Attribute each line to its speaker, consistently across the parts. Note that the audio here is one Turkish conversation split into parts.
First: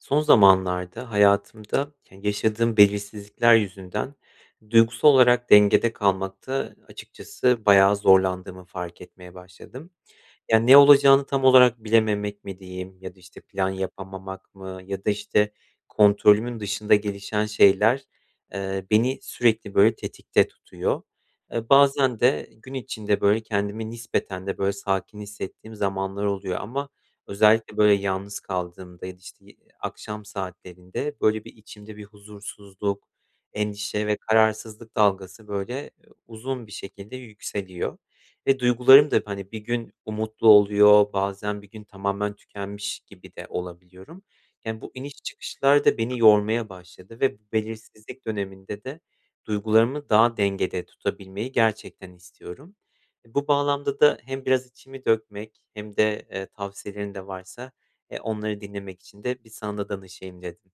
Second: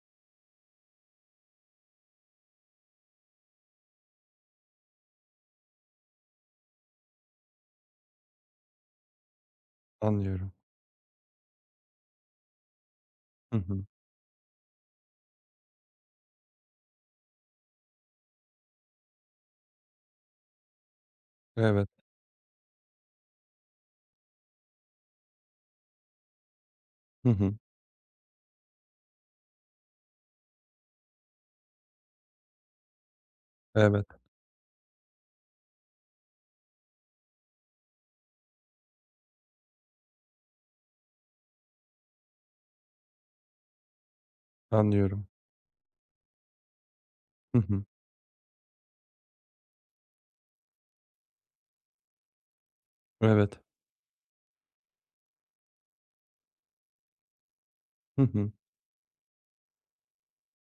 Speaker 1: Son zamanlarda hayatımda, ke yaşadığım belirsizlikler yüzünden duygusal olarak dengede kalmakta açıkçası bayağı zorlandığımı fark etmeye başladım.
Speaker 2: Anlıyorum.
Speaker 1: Ya, ne olacağını tam olarak bilememek mi diyeyim, ya da, işte,
Speaker 2: Hı
Speaker 1: plan
Speaker 2: hı.
Speaker 1: yapamamak mı, ya da, işte, kontrolümün dışında gelişen şeyler, eee, beni sürekli böyle tetikte tutuyor. E,
Speaker 2: Evet.
Speaker 1: bazen de gün içinde böyle kendimi nispeten de böyle sakin hissettiğim zamanlar oluyor ama
Speaker 2: Hı hı.
Speaker 1: özellikle, böyle, yalnız kaldığımda ya da, işte, yi akşam saatlerinde böyle bir içimde bir huzursuzluk,
Speaker 2: Evet.
Speaker 1: endişe ve kararsızlık dalgası, böyle, uzun bir şekilde yükseliyor ve duygularım da, hani, bir gün umutlu oluyor, bazen bir gün tamamen tükenmiş gibi de olabiliyorum. Yani, bu iniş
Speaker 2: Anlıyorum.
Speaker 1: çıkışlar da beni yormaya başladı ve bu
Speaker 2: Hı hı.
Speaker 1: belirsizlik döneminde de duygularımı daha dengede tutabilmeyi gerçekten istiyorum. Bu
Speaker 2: Evet.
Speaker 1: bağlamda da hem biraz içimi dökmek hem de, eee, tavsiyelerin de varsa, eee,
Speaker 2: Hı hı.
Speaker 1: onları dinlemek için de bir sana da danışayım dedim.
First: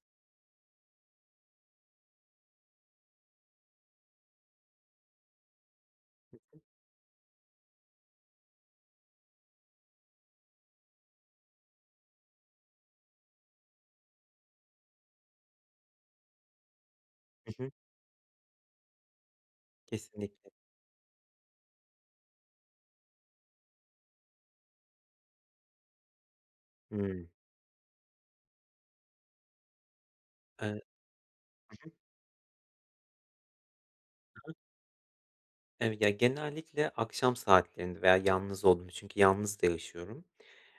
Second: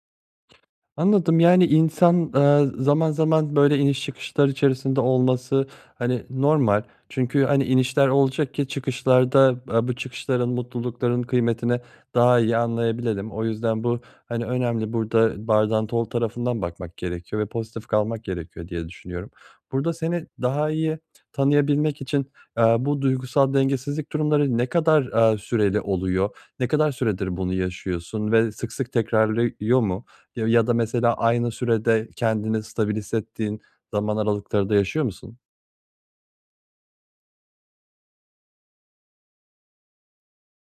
Speaker 2: Anladım, yani, insan, eee, zaman zaman böyle iniş çıkışlar içerisinde olması, hani,
Speaker 1: Hı hı.
Speaker 2: normal. Çünkü, hani, inişler olacak ki çıkışlar da, aaa, bu çıkışların, mutlulukların kıymetini daha iyi anlayabilelim. O yüzden bu, hani, önemli, burada bardağın dolu tarafından bakmak gerekiyor ve
Speaker 1: Hı hı.
Speaker 2: pozitif kalmak gerekiyor diye düşünüyorum. Burada seni
Speaker 1: Kesinlikle.
Speaker 2: daha iyi t tanıyabilmek için, eee, bu duygusal dengesizlik durumları ne kadar, eee, süreli oluyor? Ne kadar
Speaker 1: Hımm.
Speaker 2: süredir bunu yaşıyorsun ve sık sık tekrarlıyor mu ya ya
Speaker 1: Eee
Speaker 2: da mesela aynı
Speaker 1: Hı hı.
Speaker 2: sürede kendini stabilize hissettiğin zaman
Speaker 1: Hı hı.
Speaker 2: aralıkları da yaşıyor musun?
Speaker 1: Ev ya, genellikle akşam saatlerinde veya yalnız olduğum çünkü yalnız da yaşıyorum.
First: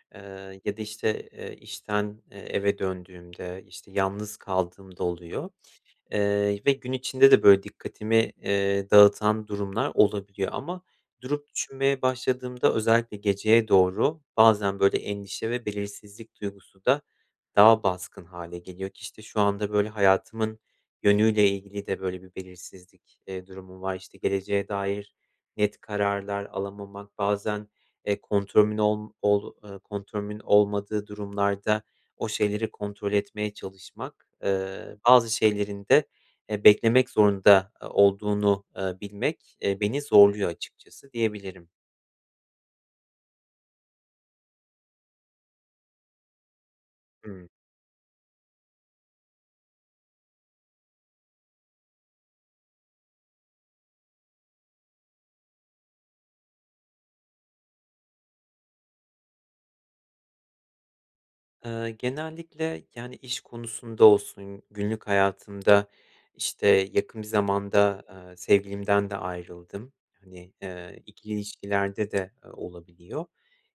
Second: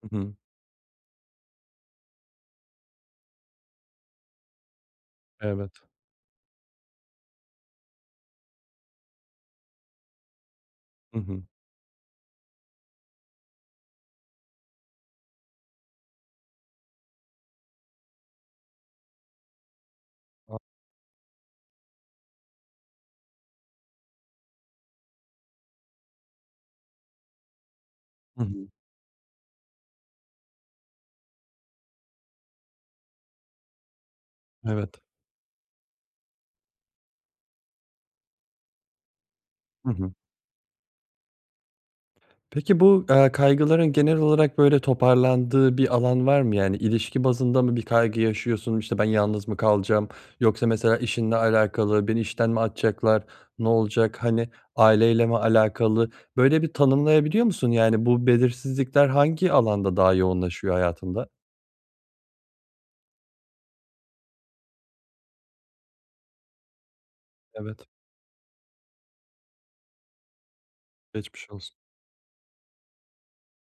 Speaker 2: Hı hı.
Speaker 1: Eee, ya da, işte, eee, işten, eee, eve döndüğümde, işte, yalnız kaldığımda oluyor.
Speaker 2: Evet.
Speaker 1: Eee, ve gün içinde de, böyle, dikkatimi, eee, dağıtan durumlar olabiliyor ama
Speaker 2: Hı hı.
Speaker 1: durup düşünmeye başladığımda özellikle geceye doğru bazen, böyle, endişe ve belirsizlik duygusu da daha baskın hâle geliyor ki, işte, şu anda, böyle, hayatımın yönüyle ilgili de böyle bir belirsizlik, eee, durumum var. İşte, geleceğe dair net kararlar alamamak, bazen, eee,
Speaker 2: Hı hı.
Speaker 1: kontrolümün olm ol eee, kontrolümün olmadığı durumlarda o şeyleri kontrol etmeye çalışmak,
Speaker 2: Evet.
Speaker 1: ııı, bazı şeylerin de, eee, beklemek zorunda, eee, olduğunu, eee, bilmek, eee,
Speaker 2: Hı
Speaker 1: beni
Speaker 2: hı.
Speaker 1: zorluyor açıkçası diyebilirim.
Speaker 2: Peki bu, eee, kaygıların genel olarak, böyle, toparlandığı bir alan var mı? Yani, ilişki
Speaker 1: Hımm.
Speaker 2: bazında mı bir kaygı yaşıyorsun, işte, ben yalnız mı kalacağım yoksa mesela, işinle alakalı beni işten mi atacaklar, ne olacak, hani, aileyle mi alakalı böyle bir tanımlayabiliyor musun? Yani, bu belirsizlikler hangi alanda daha yoğunlaşıyor hayatında?
Speaker 1: Iıı, genellikle, yani, iş konusunda olsun, günlük hayatımda, işte, yakın bir
Speaker 2: Evet.
Speaker 1: zamanda, ııı, sevgilimden de ayrıldım. Hani, ııı, ikili
Speaker 2: Geçmiş olsun.
Speaker 1: ilişkilerde de olabiliyor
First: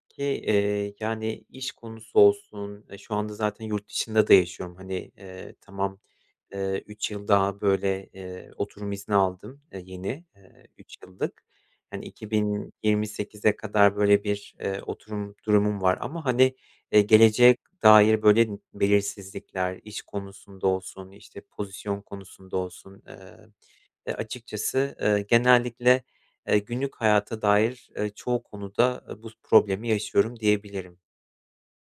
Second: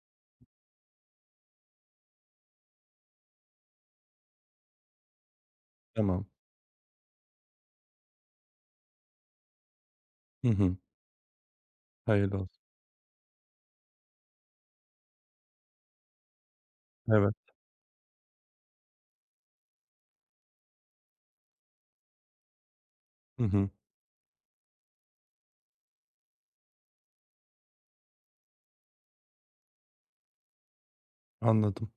Speaker 1: ki, eee, yani, iş konusu olsun, e, şu anda zaten yurt dışında da yaşıyorum, hani, eee, tamam,
Speaker 2: Tamam.
Speaker 1: eee, 3 yıl daha, böyle, eee, oturum izni aldım, eee, yeni,
Speaker 2: Hı
Speaker 1: eee,
Speaker 2: hı.
Speaker 1: 3 yıllık. Hani, iki
Speaker 2: Hayırlı olsun.
Speaker 1: bin yirmi sekize kadar böyle bir, eee, oturum durumum var ama, hani, eee,
Speaker 2: Evet.
Speaker 1: geleceğe dair böyle belirsizlikler, iş konusunda olsun, işte, pozisyon konusunda olsun,
Speaker 2: Hı
Speaker 1: ııı,
Speaker 2: hı.
Speaker 1: e, açıkçası, ııı, genellikle, eee, günlük hayata dair, eee, çoğu konuda bu problemi yaşıyorum, diyebilirim.
Speaker 2: Anladım.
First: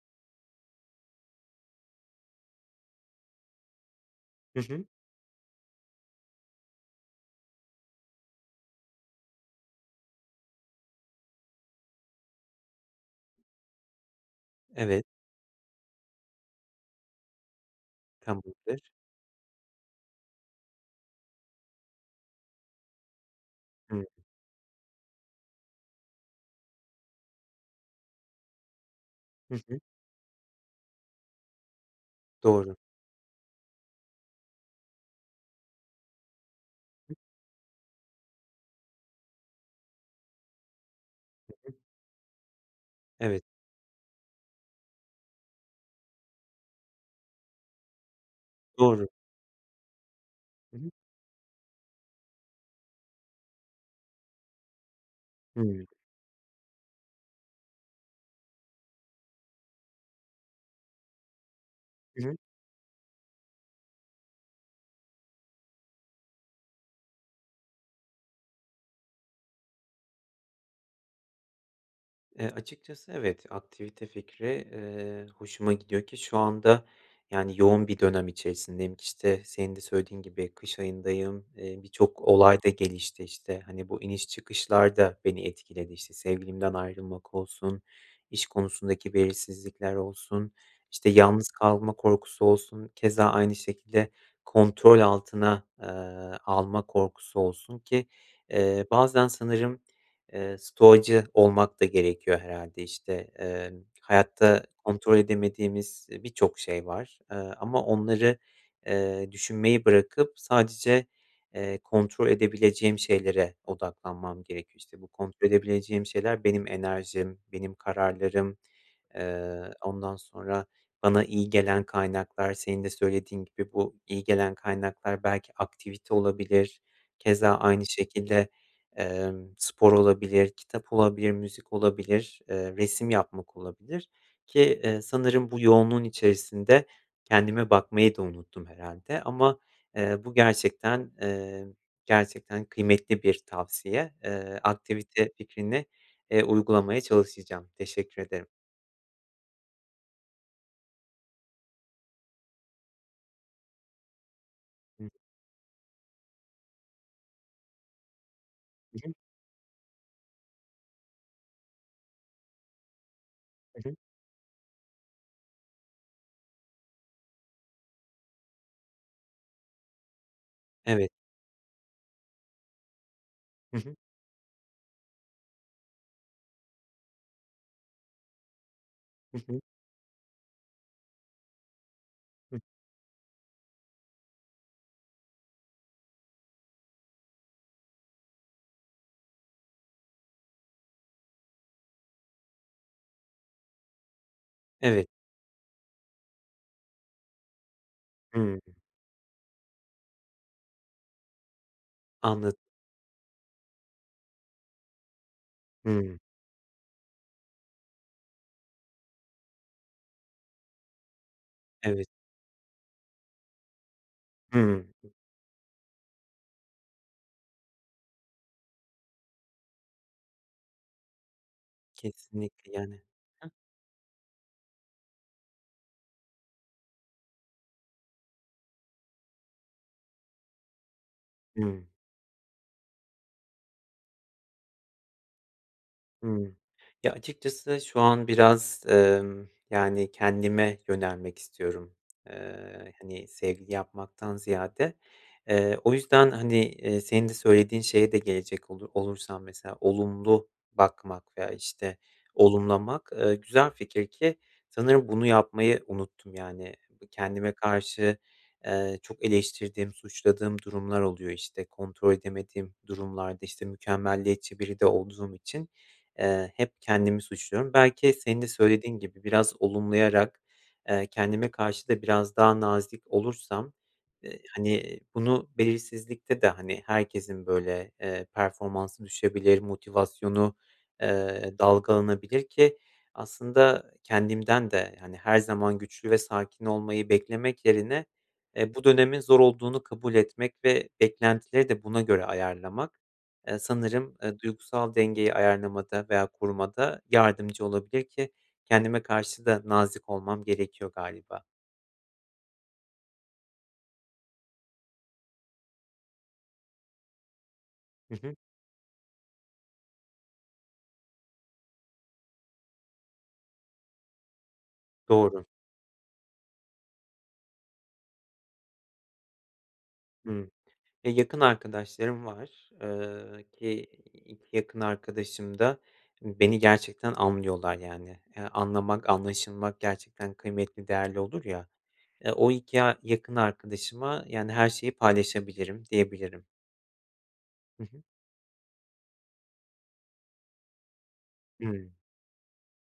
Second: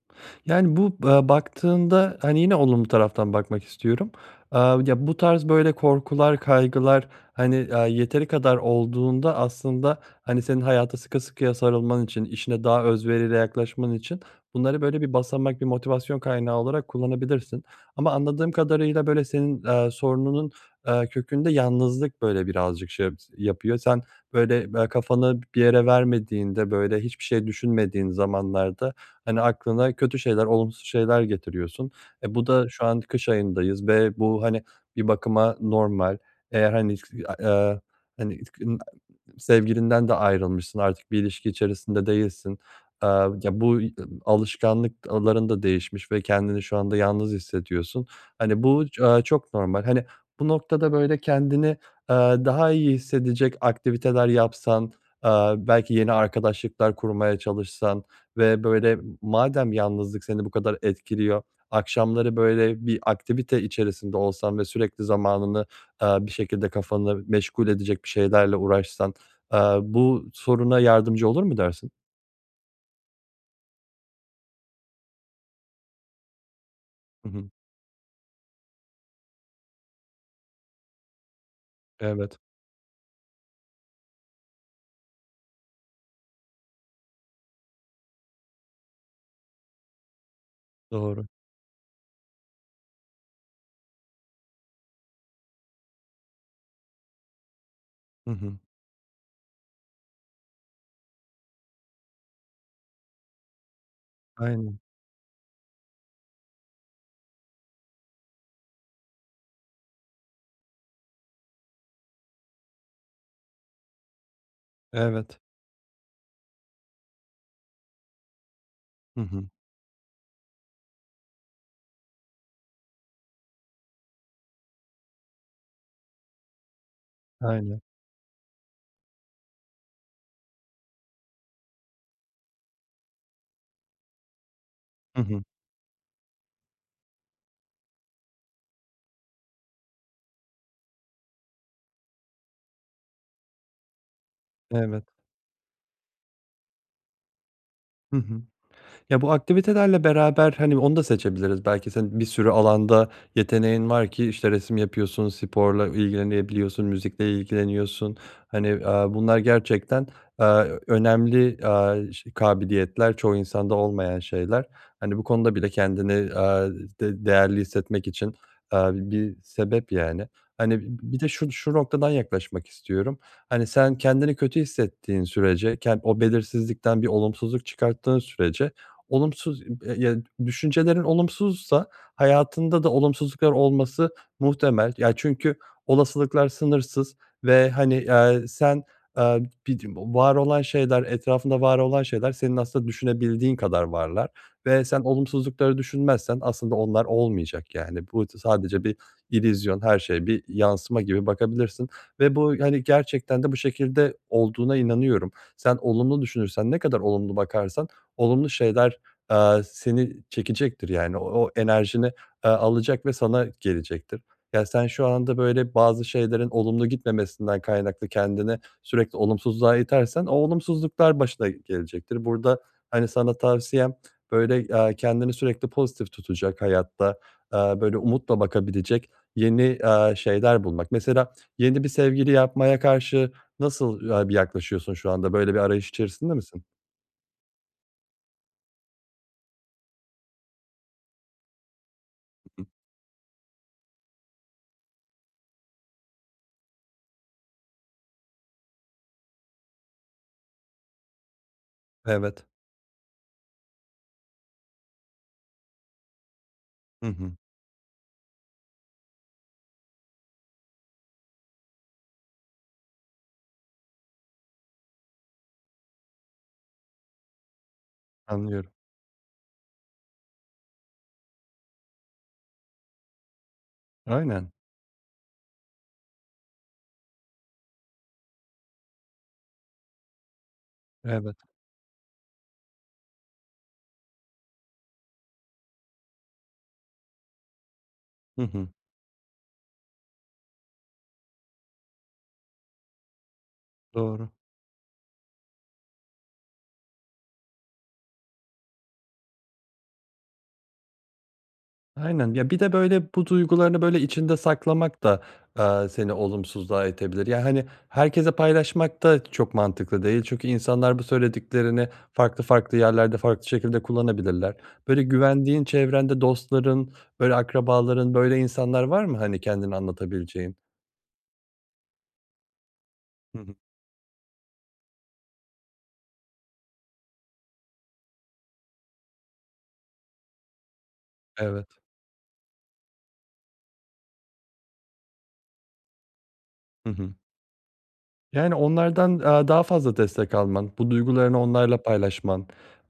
Speaker 2: Yani, bu, eee, baktığında, hani, yine olumlu taraftan bakmak istiyorum. Eee,
Speaker 1: Hı hı.
Speaker 2: ya, bu tarz, böyle, korkular, kaygılar, hani, aaa, yeteri kadar olduğunda aslında, hani, senin hayata sıkı sıkıya sarılman için, işine daha özveriyle yaklaşman için bunları böyle
Speaker 1: Evet.
Speaker 2: bir basamak, bir motivasyon kaynağı olarak kullanabilirsin ama anladığım
Speaker 1: Tamamdır.
Speaker 2: kadarıyla, böyle, senin, eee, sorununun, eee, kökünde yalnızlık, böyle, birazcık şey s yapıyor. Sen,
Speaker 1: Hı.
Speaker 2: böyle, be kafanı b bir yere vermediğinde, böyle, hiçbir şey düşünmediğin zamanlarda, hani,
Speaker 1: Hı hı.
Speaker 2: aklına kötü şeyler, olumsuz şeyler getiriyorsun. E, bu da
Speaker 1: Doğru.
Speaker 2: şu an kış ayındayız ve bu, hani, bir bakıma normal, eğer, hani, [unintelligible] eee, hani [unintelligible] sevgilinden de ayrılmışsın, artık bir ilişki
Speaker 1: Hı hı.
Speaker 2: içerisinde değilsin, eee,
Speaker 1: Evet.
Speaker 2: ya, [unintelligible] alışkanlıkların da değişmiş ve kendini şu anda yalnız hissediyorsun. Hani, bu ç
Speaker 1: Doğru.
Speaker 2: aaa, çok normal. Hani, bu noktada, böyle, kendini, eee, daha iyi hissedecek aktiviteler yapsan, eee,
Speaker 1: Hımm.
Speaker 2: belki yeni arkadaşlıklar kurmaya çalışsan ve böyle madem yalnızlık seni bu kadar etkiliyor, akşamları,
Speaker 1: [unintelligible]
Speaker 2: böyle, bir aktivite içerisinde olsan ve sürekli zamanını, eee, bir şekilde kafanı meşgul edecek bir şeylerle uğraşsan, eee, bu soruna yardımcı olur mu dersin?
Speaker 1: Eee, açıkçası evet, aktivite fikri, eee, hoşuma gidiyor ki şu anda,
Speaker 2: Hı hı.
Speaker 1: yani, yoğun bir dönem içerisindeyim. İşte, senin de söylediğin gibi kış ayındayım, eee, birçok
Speaker 2: Evet.
Speaker 1: olay da gelişti, işte. Hani, bu iniş, çıkışlar da beni etkiledi. İşte, sevgilimden ayrılmak olsun, iş konusundaki belirsizlikler olsun, işte,
Speaker 2: Doğru.
Speaker 1: yalnız kalma korkusu olsun, keza aynı şekilde kontrol altına, eee, alma korkusu olsun ki,
Speaker 2: Hı hı.
Speaker 1: eee, bazen sanırım, eee, stoacı olmak da gerekiyor herhâlde, işte. Emm, hayatta
Speaker 2: Aynen.
Speaker 1: kontrol edemediğimiz, eee, birçok şey var, eee, ama onları, eee, düşünmeyi bırakıp sadece, eee, kontrol edebileceğim şeylere odaklanmam gerekiyor. İşte, bu
Speaker 2: Evet.
Speaker 1: kontrol edebileceğim şeyler benim enerjim, benim kararlarım,
Speaker 2: Hı hı.
Speaker 1: eee, ondan sonra bana iyi gelen kaynaklar. Senin de söylediğin gibi, bu iyi gelen kaynaklar belki aktivite olabilir, keza
Speaker 2: Aynen.
Speaker 1: aynı şekilde, emm, spor olabilir, kitap olabilir, müzik olabilir, eee, resim yapmak olabilir ki, eee,
Speaker 2: I hı.
Speaker 1: sanırım bu yoğunluğun içerisinde kendime bakmayı da unuttum herhâlde. Ama, eee, bu gerçekten, eee, gerçekten kıymetli bir tavsiye. Eee,
Speaker 2: Evet.
Speaker 1: aktivite fikrini, eee, uygulamaya çalışacağım.
Speaker 2: Hı
Speaker 1: Teşekkür
Speaker 2: hı.
Speaker 1: ederim.
Speaker 2: Ya, bu aktivitelerle beraber, hani, onu da seçebiliriz belki senin bir sürü alanda yeteneğin var ki, işte, resim
Speaker 1: Hı.
Speaker 2: yapıyorsun, sporla ilgilenebiliyorsun, müzikle ilgileniyorsun. Hani,
Speaker 1: Hı
Speaker 2: aaa,
Speaker 1: hı.
Speaker 2: bunlar gerçekten, aaa, ö önemli, aaa, ş kabiliyetler, çoğu insanda
Speaker 1: Hı hı.
Speaker 2: olmayan şeyler. Hani, bu konuda bile kendini, aaa, d değerli hissetmek için, aaa, bi bir sebep, yani. Hani, bi
Speaker 1: Evet.
Speaker 2: bi bir de şu şu noktadan yaklaşmak istiyorum: Hani,
Speaker 1: Hı hı.
Speaker 2: sen kendini kötü hissettiğin sürece ken o belirsizlikten bir olumsuzluk çıkarttığın sürece,
Speaker 1: Hı hı.
Speaker 2: olumsuz i b yedü düşüncelerin olumsuzsa
Speaker 1: Hıı.
Speaker 2: hayatında da olumsuzluklar olması muhtemel. Ya, çünkü olasılıklar sınırsız ve, hani, ya, eee, sen, aaa, [unintelligible] var olan şeyler etrafında var olan şeyler senin aslında düşünebildiğin kadar varlar. Ve sen
Speaker 1: Evet.
Speaker 2: olumsuzlukları düşünmezsen aslında onlar olmayacak, yani, bu tı
Speaker 1: Hımm.
Speaker 2: sadece bir illüzyon, her şey bir yansıma gibi bakabilirsin ve
Speaker 1: Anladım.
Speaker 2: bu, hani, gerçekten de bu şekilde olduğuna inanıyorum. Sen
Speaker 1: Hımm.
Speaker 2: olumlu düşünürsen, ne kadar olumlu bakarsan olumlu şeyler, aaa, seni çekecektir, yani, o
Speaker 1: Evet.
Speaker 2: enerjini, aaa, alacak ve sana gelecektir. Ya, sen
Speaker 1: Hımm.
Speaker 2: şu anda, böyle, bazı şeylerin olumlu gitmemesinden kaynaklı kendini sürekli olumsuzluğa itersen o olumsuzluklar başına gelecektir. Burada,
Speaker 1: Kesinlikle, yani
Speaker 2: hani, sana
Speaker 1: Hıı.
Speaker 2: tavsiyem, böyle, aaa, kendini sürekli pozitif tutacak hayatta, aaa, böyle, umutla bakabilecek yeni, aaa, şeyler bulmak. Mesela yeni
Speaker 1: Hımm.
Speaker 2: bir sevgili yapmaya karşı nasıl ya bir yaklaşıyorsun şu anda, böyle bir arayış içerisinde
Speaker 1: Hımm.
Speaker 2: misin?
Speaker 1: Ya, açıkçası şu an biraz, emm, yani, kendime yönelmek istiyorum.
Speaker 2: [unintelligible]
Speaker 1: Eee, hani, sevgili yapmaktan ziyade. Eee, o yüzden, hani, eee, senin de söylediğin şeye de gelecek olu olursam, mesela olumlu bakmak veya, işte,
Speaker 2: Evet.
Speaker 1: olumlamak, eee, güzel fikir ki sanırım bunu yapmayı unuttum, yani.
Speaker 2: Hı
Speaker 1: Bı
Speaker 2: hı.
Speaker 1: kendime karşı, eee, çok eleştirdiğim, suçladığım durumlar oluyor. İşte, kontrol edemediğim durumlarda, işte, mükemmeliyetçi biri de olduğum için, eee, hep kendimi suçluyorum. Belki senin de
Speaker 2: Anlıyorum.
Speaker 1: söylediğin gibi, biraz olumlayarak, eee, kendime karşı da biraz daha nazik olursam, eee,
Speaker 2: Aynen.
Speaker 1: hani, bunu belirsizlikte de, hani, herkesin, böyle, eee, performansı düşebilir, motivasyonu,
Speaker 2: Evet.
Speaker 1: eee, dalgalanabilir. Ki aslında kendimden de, hani, her zaman güçlü ve sakin olmayı beklemek yerine,
Speaker 2: Hı hı.
Speaker 1: eee, bu dönemin zor olduğunu kabul etmek ve beklentileri de buna göre ayarlamak, eee, sanırım,
Speaker 2: Doğru.
Speaker 1: eee, duygusal dengeyi ayarlamada veya korumada yardımcı olabilir, ki kendime karşı da nazik olmam gerekiyor galiba.
Speaker 2: Aynen. Ya, bir de, böyle, bu duygularını, böyle, içinde saklamak da, eee, seni olumsuzluğa itebilir. Ya, hani,
Speaker 1: Hı
Speaker 2: herkesle
Speaker 1: hı.
Speaker 2: paylaşmak da çok mantıklı değil çünkü insanlar bu söylediklerini farklı farklı yerlerde, farklı şekilde kullanabilirler. Böyle,
Speaker 1: Doğru.
Speaker 2: güvendiğin, çevrende dostların, böyle, akrabaların, böyle, insanlar var mı, hani, kendini
Speaker 1: Hımm.
Speaker 2: anlatabileceğin?
Speaker 1: E, yakın arkadaşlarım var,
Speaker 2: Hı
Speaker 1: eee,
Speaker 2: hı.
Speaker 1: ki 2 yakın arkadaşım da beni gerçekten anlıyorlar yani. Ya, anlamak, anlaşılmak gerçekten kıymetli, değerli olur ya,
Speaker 2: Evet.
Speaker 1: eee, o 2 ya yakın arkadaşıma, yani, her şeyi paylaşabilirim, diyebilirim.
Speaker 2: Hı hı.
Speaker 1: Hı hı.
Speaker 2: Yani, onlardan, aaa, daha fazla destek alman, bu duygularını onlarla
Speaker 1: Hımm.
Speaker 2: paylaşman,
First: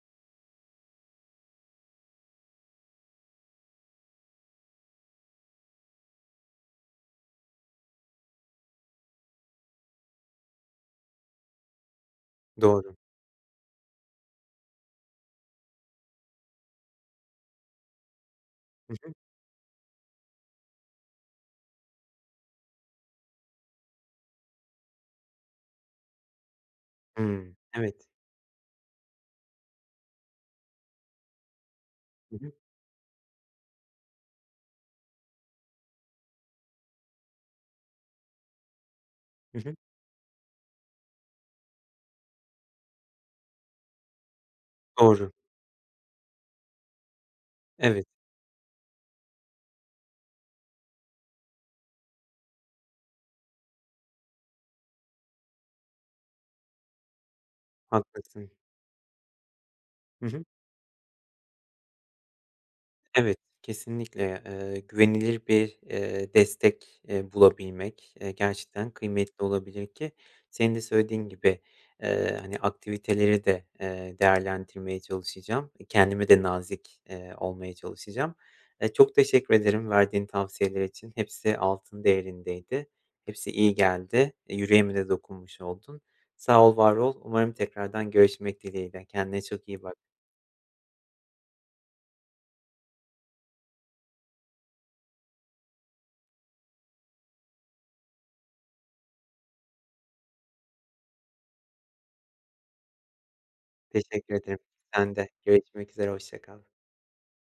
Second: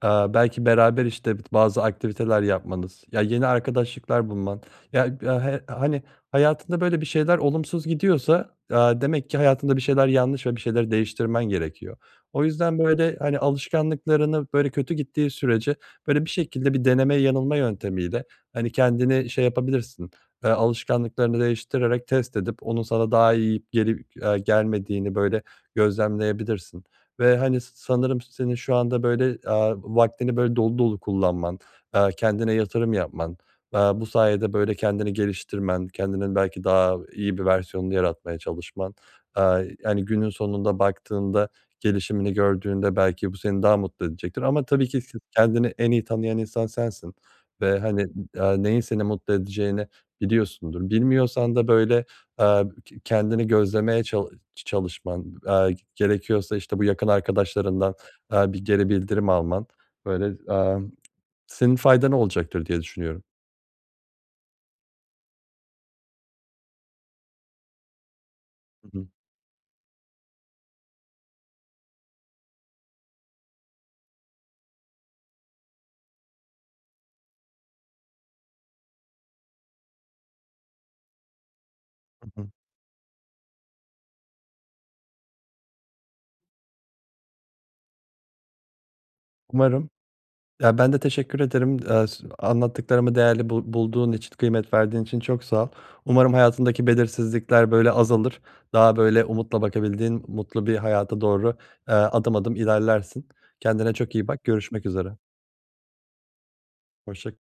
Speaker 2: eee, belki beraber, işte, bazı aktiviteler yapmanız, ya, yeni arkadaşlıklar bulman, ya, he hani, hayatında, böyle, bir şeyler olumsuz gidiyorsa, aaa, demek ki hayatında bir şeyler yanlış ve bir şeyleri değiştirmen gerekiyor. O yüzden,
Speaker 1: Doğru.
Speaker 2: böyle, hani, alışkanlıklarını, böyle, kötü gittiği sürece, böyle, bir şekilde bir deneme yanılma yöntemiyle, hani,
Speaker 1: Hı hı.
Speaker 2: kendini şey yapabilirsin, eee, alışkanlıklarını değiştirerek test edip onun sana daha iyi gelip, eee, gelmediğini, böyle, gözlemleyebilirsin ve,
Speaker 1: Hımm,
Speaker 2: hani,
Speaker 1: evet.
Speaker 2: sanırım senin şu anda, böyle, aaa, vaktini, böyle, dolu dolu kullanman, eee,
Speaker 1: Hı
Speaker 2: kendine
Speaker 1: hı.
Speaker 2: yatırım yapman, aaa, bu sayede, böyle, kendini geliştirmen, kendinin belki daha iyi bir versiyonunu yaratmaya çalışman,
Speaker 1: Hı
Speaker 2: aaa,
Speaker 1: hı.
Speaker 2: hani, günün sonunda baktığında, gelişimini gördüğünde belki bu seni daha mutlu edecektir ama, tabii ki, [unintelligible]
Speaker 1: Doğru.
Speaker 2: kendini en iyi tanıyan insan sensin ve, hani,
Speaker 1: Evet.
Speaker 2: aaa, neyin seni mutlu edeceğini biliyorsundur. Bilmiyorsan da, böyle, eee, ke kendini gözlemeye çalı çalışman, aaa, gerekiyorsa, işte, bu yakın arkadaşlarından,
Speaker 1: Haklısın.
Speaker 2: aaa, bir geri bildirim alman,
Speaker 1: Hı
Speaker 2: böyle,
Speaker 1: hı.
Speaker 2: aaa, senin faydana olacaktır diye düşünüyorum.
Speaker 1: Evet, kesinlikle, eee, güvenilir bir, eee, destek, eee, bulabilmek, eee, gerçekten
Speaker 2: Hı hı.
Speaker 1: kıymetli olabilir ki senin de söylediğin gibi, eee, hani, aktiviteleri de, eee, değerlendirmeye çalışacağım. Eee, kendime de nazik, eee, olmaya çalışacağım. Eee, çok teşekkür ederim verdiğin tavsiyeler için, hepsi altın
Speaker 2: Hı hı.
Speaker 1: değerindeydi. Hepsi iyi geldi. Eee, yüreğime de dokunmuş oldun. Sağ ol, var ol. Umarım tekrardan görüşmek dileğiyle. Kendine çok iyi
Speaker 2: Umarım.
Speaker 1: bak.
Speaker 2: Ya, ben de teşekkür ederim, eee, s anlattıklarımı değerli bul bulduğun için, kıymet verdiğin için çok sağ ol. Umarım hayatındaki belirsizlikler, böyle, azalır. Daha, böyle, umutla bakabildiğin mutlu bir hayata doğru, eee, adım adım ilerlersin. Kendine çok iyi
Speaker 1: Teşekkür
Speaker 2: bak,
Speaker 1: ederim,
Speaker 2: görüşmek üzere.
Speaker 1: sen de. Görüşmek üzere, hoşça kal.
Speaker 2: Hoşça